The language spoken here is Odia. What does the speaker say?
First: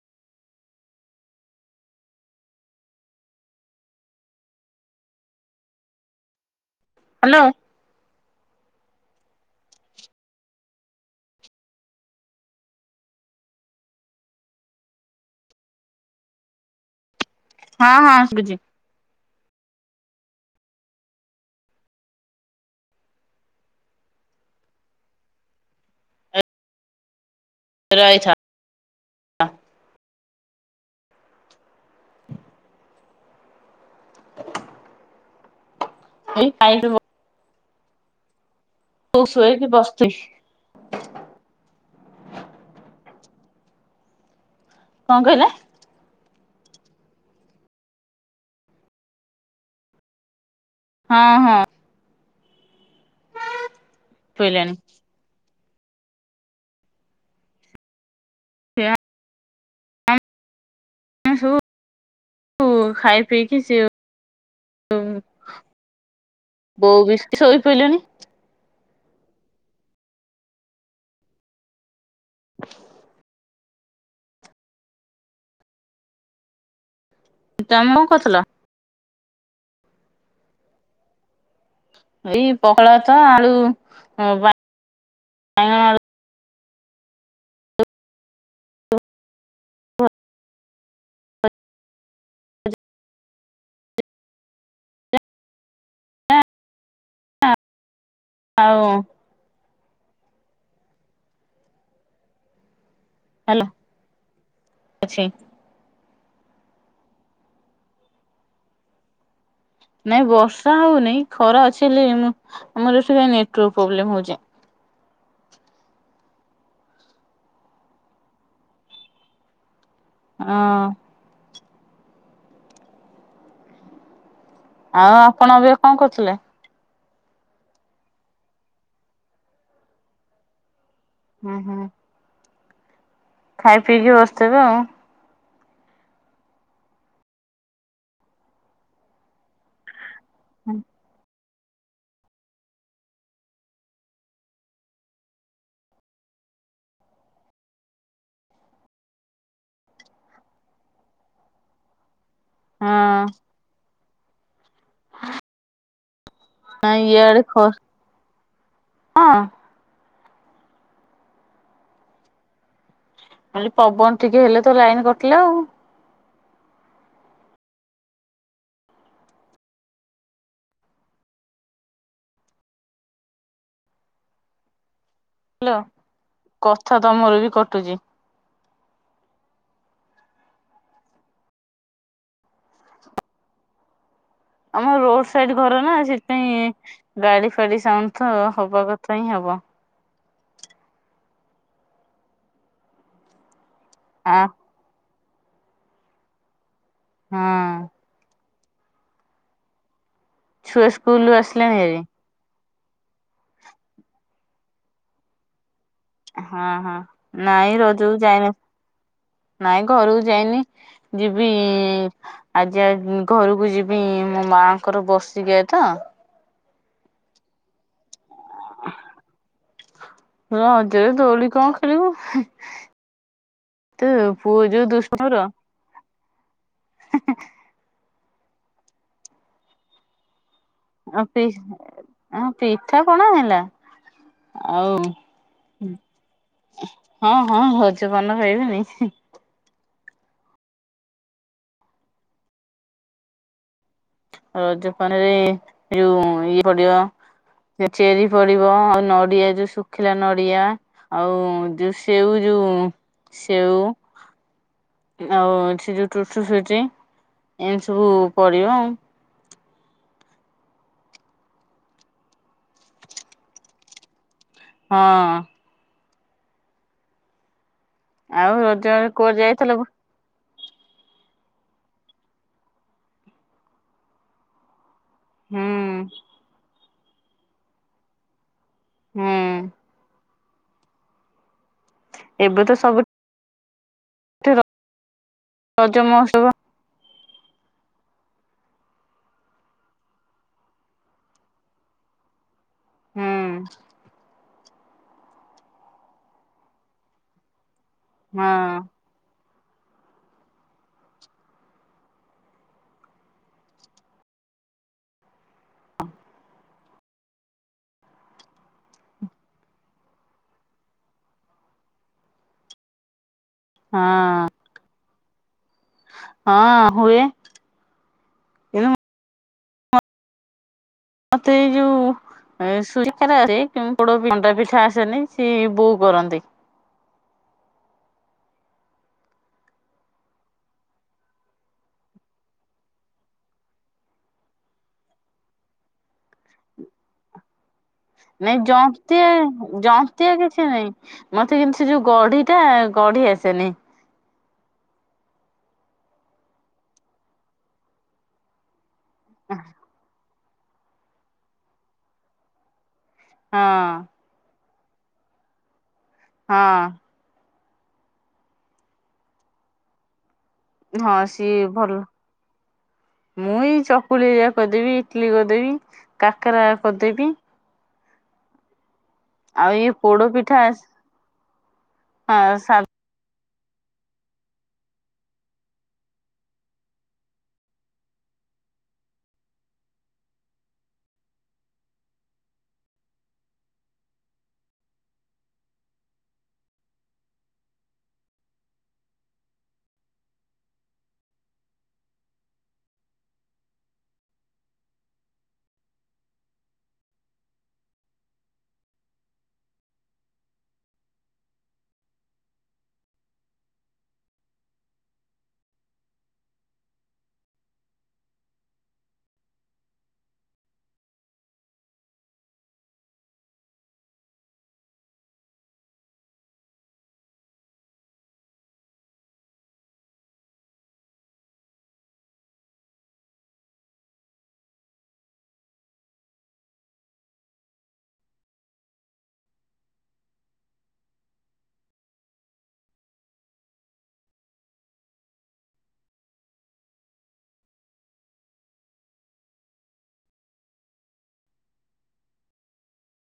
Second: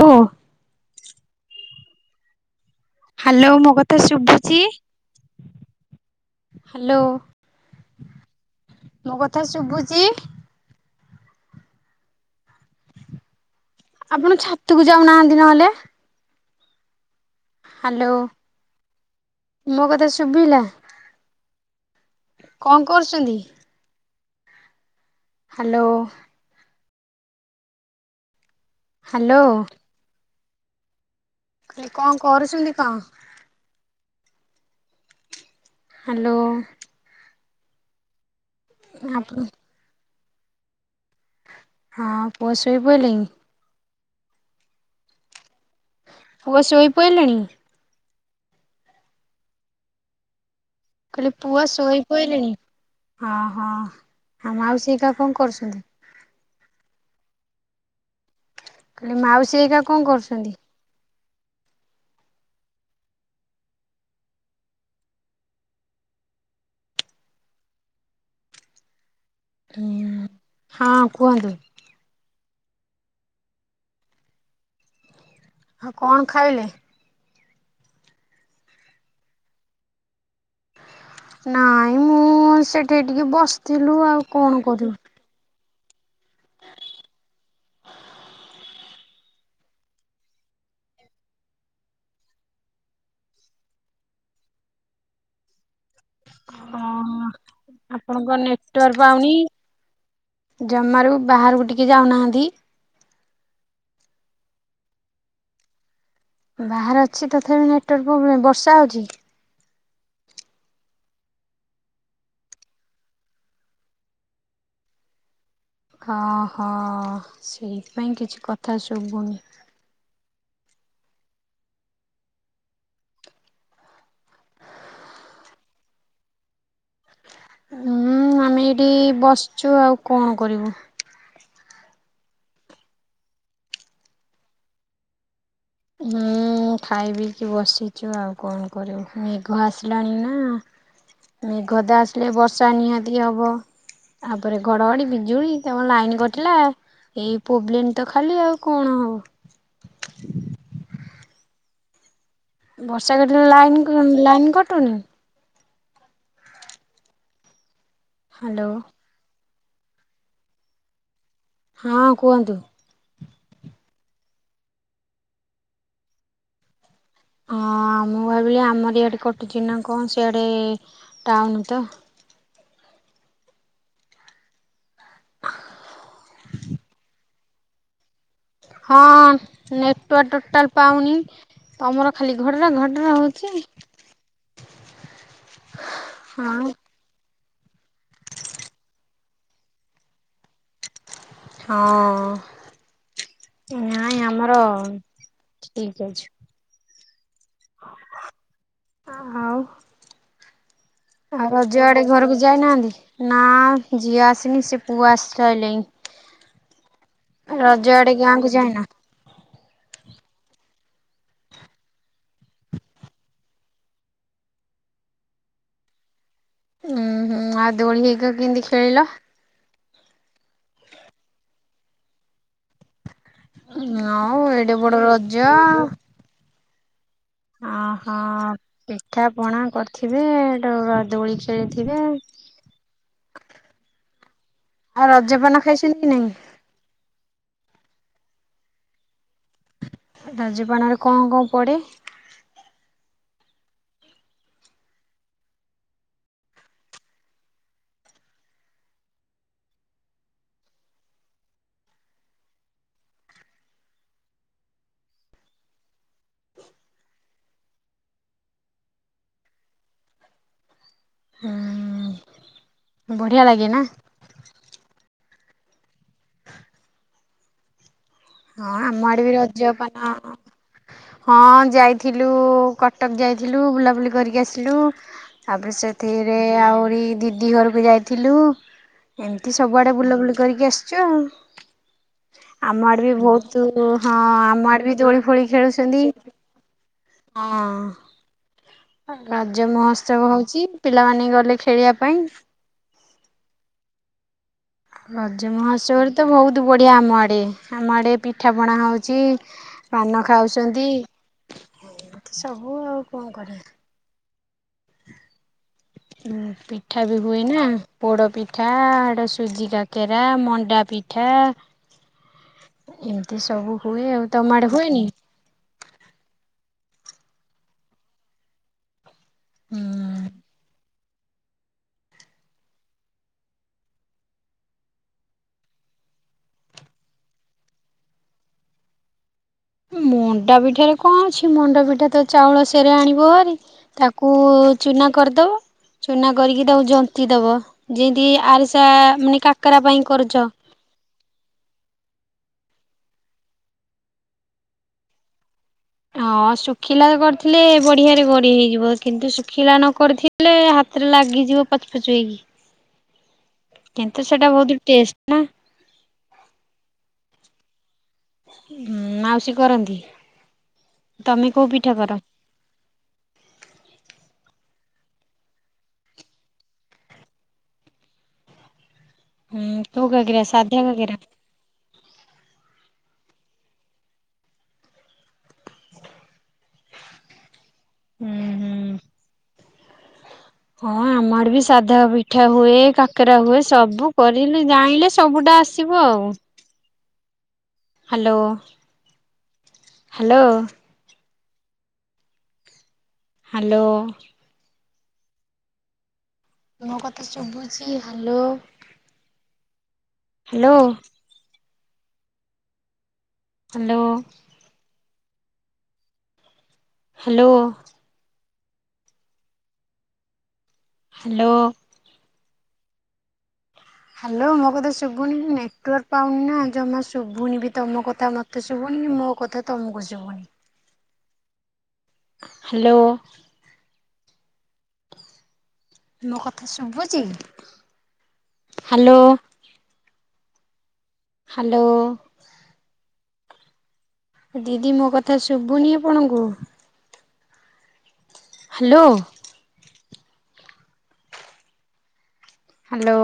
ହେଲୋ, ହ୍ୟାଲୋ ମୋ କଥା ଶୁଭୁଛି? ହ୍ୟାଲୋ ମୋ କଥା ଶୁଭୁଛି? ଆପଣ ଛାତକୁ ଯାଉଁନାହାନ୍ତି ନ ହେଲେ ହଁ ହ୍ୟାଲୋ ହଁ ଶୁଭୁଛି। ମୋ କଥା ଶୁଭିଲା? କଣ କରୁଛନ୍ତି? ହ୍ୟାଲୋ। ରହିଥ ହ୍ୟାଲୋ। ଖାଲି କଣ କରୁଛନ୍ତି କଣ? ହ୍ୟାଲୋ। ଖାଇକି ମୁଁ ଆପଣ ଶୋଇକି ବସିଛିି। ହଁ ପୁଅ ଶୋଇ ପଇଁଲାଣି? କଣ କହିଲେ? ପୁଅ ଶୋଇ ପଇଲେଣି? ମୁଁ ହଁ କହିଁଲି ହଁ ପୁଅ ଶୋଇ ପଇଁଲେଣି ହଁ ହଁ ଆଉ ଶୋଇଲାଣି ମାଉସୀ ହେକା କଣ କରୁଛନ୍ତି? ସେ ମୁଁ କହିଲି ମାଉସୀ ହେକା କଣ କରୁଛନ୍ତି? ସେ ସବୁ ଉଁ ଖାଇ ପିଇକି ସିଏ ଉଁ ବୋଉ ବି ସେଠିଁ ଶୋଇପଇଲେଣି ହୁଁ ଉଁ ହଁ କୁହନ୍ତୁ? [inaudible] ଆଉ କଣ ଖାଇଲେ? ତମେ କଣ କରୁଥିଲ? ନାଇଁ ଏଇ ମୁଁ ପଖାଳ ସେଠେ ଭାତ ଟିକେ ଆଳୁ ବସିଥିଲୁ ଆଉ କଣ କରିବୁ? ହଁ ଆଉ [inaudible] ହଁ ଆପଣଙ୍କ ଆଉ ନେଟୱାର୍କ ପାଉନି ଜମାରୁ ବାହାରକୁ ଟିକେ ଯାଉଁନାହାନ୍ତି? ହାଲୋ ଅଛି। ବାହାରେ ଅଛି ତଥାପି ନେଟୱାର୍କ ପ୍ରୋବ୍ଲେମ୍ ବର୍ଷା ହେଉଛି? ନାଇଁ ବର୍ଷା ହଉନାଇଁ ଖରାଅଛି ହେଲେ ହେମ ଆମର ଏଠିଁ ନେଟୱାର୍କ ପ୍ରୋବ୍ଲେମ୍ ହଉଛି। ହଁ ହଁ ସେଇଥିପାଇଁ କିଛି କଥା ଶୁବୁନି ହଁ। ଆଉଁ ଆପଣ ଏବେ କଣ କରୁଥିଲେ? ହୁଁ ଆମେ ଏଇଠିଁ ବସିଛୁ ଆଉ କଣ କରିବୁ? ହୁଁ ହୁଁ। ଖାଇ ପିଇକି ବସିଥିବେ ଆଉ? ହୁଁଉଁ ଖାଇପିଇକି ବସିଛୁ ଆଉଁ କଣ କରିବୁ ମେଘ ଆସିଲାଣି ନାଁ ହୁଁ। ମେଘ ତ ଆସିଲେ ବର୍ଷା ନିହାତି ହବ। ତାପରେ ଘଡଘଡି ବିଜୁଳି ତା ପରେ ଲାଇନ କଟିଲା ଏଇ ପ୍ରୋବ୍ଲେମ୍ ତ ଖାଲି ଆଉଁ କଣ ହବ ବର୍ଷା ହଁ କେତେଜୋରେ ଲାଇନ ଲାଇନ୍ କଟୁନି? ନାଁଇ ଇଆଡେ ଖସଁ ହ୍ୟାଲୋ। ହଁ। ହଁ କୁହନ୍ତୁ? ଖାଲି ପବନ ଟିକେ ହେଲେ ତ ଲାଇନ୍ କଟିଲା ଆଉ। ହଁ ମୁଁ ଭାବିଲି ଆମରି ଇଆଡେ କଟୁଚି ନା କଣ ସିଆଡେ ଟାଉନ୍ ତ। ହାଲ କଥା ତମର ବି କଟୁଚି। ହଁ ନେଟୱାର୍ ଟୋଟାଲ୍ ପାଉନି। ତମର ଖାଲି ଘଡ୍ର ଘଟର ହଉଛି। ଆମ ରୋଡ୍ ସାଇଡ୍ ଘର ନା ସେଥିପାଇଁ ହଁ ଗାଡି ଫାଡି ସାଉଣ୍ଡ୍ ତ ହବା କଥା ହିଁ ହବ। ହଁ ନାଇଁ ଆ ଆମର ଠିକ୍ ଅଛି। ହୁଁ। ଆ ହାଉ। ଛୁଆ ସ୍କୁଲ୍ ଆଉ ରଜ ଆଡେ ଘରକୁ ଯାଇନାହାନ୍ତି ନା ଝିଅ ଆସିନି ସେ ପୁଅ ଆସ୍ଚି ସଇଲେଇଁ। ଏ ହଁ ହଁ ନାଇଁ ଆଡେ ରଜକୁ ଗାଁକୁ ଯାଇନି ଯାଇନ? ନାଇଁ ଘରକୁ ଯାଇନି। ଯିବି ଆଜି ଆ ଘରକୁ ଯିବି ମୋ ମାଙ୍କର ବସିକିୟା ତ। ହୁଁ ହୁଁ ଆଉ ଦୋଳି ହେଇକା କେନ୍ତି ଖେଳିଲ? ରଜ୍ ରେ ଦୋଳି କଣ ଖେଳିବୁ। ତ ଆଉ ପୁଅ ଏଡେ ଯୋଉ ବଡ ଦୁଷ୍ଟ ରଜ ମୋର। ଆ ହଁ ପିଠା ପଣା କର୍ଥିବେ? ଆଉ ପି ହଁ ପିଠା ପଣା ହେଲା। ଆଉ ରଜପାନ ଖାଇଛନ୍ତି କି ନାଇଁ? ହଁ ହଁ ହଜ ପାନ ଖାଇବିନି। ରାଜପାନରେ କଣ କଣ ପଡ଼େ? ରଜପାନରେ ଏଇ ଯଉ ଇଏ ପଡ଼ିବ ଯଉ ଚେରି ପଡିବ ଆଉ ନଡିଆ ଯଉ ଶୁଖିଲା ନଡିଆ ଆଉ ଯଉ ସେଉ ଯଉଁ ସେଉ। ଆଉ ସେ ଯଉ ଟୁୁୁଟୁ ସୁଇଟି ଏନ୍ତି ସବୁ ପଡ଼ିବ ଆଉ। [unintelligible] ବଢ଼ିଆ ଲାଗେ ନା? ହଁ। ଆଉ ହଁ ଆମ ରଜରେ ଆଡେ ବି କୁଆଡେ ଯାଇଥିଲ ହୁଁ ରଜପାନ ହଁ ଯାଇଥିଲୁ କଟକ୍ ଯାଇଥିଲୁ ବୁଲାବୁଲି କରିକି ଆସିଲୁ। ତାପରେ ସେଥିରେ ଆହୁରି ଦିଦି ଘରକୁ ଯାଇଥିଲୁ। ହୁଁ ଏମ୍ତି ସବୁଆଡେ ବୁଲାବୁଲି କରିକି ଆସ୍ଛୁ ଆଉ। ଏବେ ତ ସବୁ ସେ ବହୁତୁ ହଁ ଆମ ଆଡେ ବି ଦୋଳି ଫୋଳି ରଜ ଖେଳୁଛନ୍ତି। ମହୋତ୍ସବ ହଁ। ରାଜ ମହୋତ୍ସବ ହଉଛି ପିଲାମାନେ ବି ଗଲେ ଖେଳିବା ପାଇଁ। ହୁଁ। ରଜ ମୋହସ୍ଚବ ରେ ତ ବହୁତୁ ବଢିଆ ଆମ ଆଡେ ଆମ ଆଡେ ହଁ ପିଠା ପଣା ହ ଚି ପାନ ଖାଉଚତି ସବୁ ଆଉ କଣ କରିଆ। ପିଠା ବି ହୁଏନା ପୋଡ଼ ପିଠା ଆଡେ ସୁଜି କା କେରା ମଣ୍ଡା ପିଠା ଏମ୍ତି ସବୁ ହଁ ହୁଏ ଆଉ ତମ ଆଡେ ହୁଏନି? ହଁ ହୁଏ। କିନ୍ତୁ ହଁ ମତେ ଏଇ ଯୋଉ ଏ ସୁଜି କାକରା ଆସେ ମଣ୍ଡା ପିଠା ଆସେନି ସିଏ ବୋଉ କରନ୍ତି ମଣ୍ଡା ପିଠାରେ କଣ ଅଛି ମଣ୍ଡା ପିଠା ତ ଚାଉଳ ସେରେ ଆଣିବ ତାକୁ ଚୁନା କରିଦବ ଚୁନା କରିକି ତାକୁ ଜନ୍ତିଦବ ଯେମିନ୍ତି ନାଇଁ ଆରିସା ଜନ୍ତିଆ ମାନେ କାକାରା ପାଇଁ ଜନ୍ତିଆ କରୁଛ କିଛି ନାଇଁ ମତେ ଯୋମିତି ସେ ଯୋଉ ଗଢ଼ି ଟା ଗଢ଼ି ଆସେନି ହଁ ଶୁଖିଲା କରିଥିଲେ ବଢିଆରେ ଗଢ଼ି ହେଇଯିବ କିନ୍ତୁ ଶୁଖିଲା ନ କରିଥି ଲେ ହାତରେ ଲାଗିଯିବ ପଚ ପଚ ହେଇକି ହଁ। କିନ୍ତୁ ସେଇଟା ବହୁତ ଟେଷ୍ଟେ ନା ହଁ ମାଉସୀ କରନ୍ତି ହଁ ତମେ କୋଉ ପିଠା କର ମୁ ଏଇ ଚକୁଳିଆ ଘରିକା କରିଦେବି ଇଟଲିି କରିଦେବି କାକେରା କରିଦେବି ହୁଁ ଆଉ ଇଏ କୋଉ ପୋଡ କାକେରା ପିଠା ସାଧା କାକେରା ହଁ ସାଧା ହୁଁ ହୁଁ ହଁ ଆମ ଆଡେ ବି ସାଧା ପିଠା ହୁଏ କାକେରା ହୁଏ ସବୁ କରିଲେ ଜାଣିଲେ ସବୁଟା ଆ ସିବ ଆଉ ହାଲୋ ହାଲୋ ହାଲୋ ମୋ କଥା ସୁବୁଚି hello hello hello hello hello hello ମୋ କଥା ଶୁଭୁନି ନେଟୱାର୍କ ପାଉନିନା ଜମା ଶୁଭୁନି ବି ତମ କଥା ମ ତେ ଶୁଭୁନି ମୋ କଥା ତୁମକୁ ଶୁଭୁନି ହାଲୋ ମୋ କଥା ଶୁଭୁଛି ହାଲୋ ହାଲୋ ଦିଦି ମୋ କଥା ଶୁଭୁନି ଆପଣଙ୍କୁ ହାଲୋ ହାଲୋ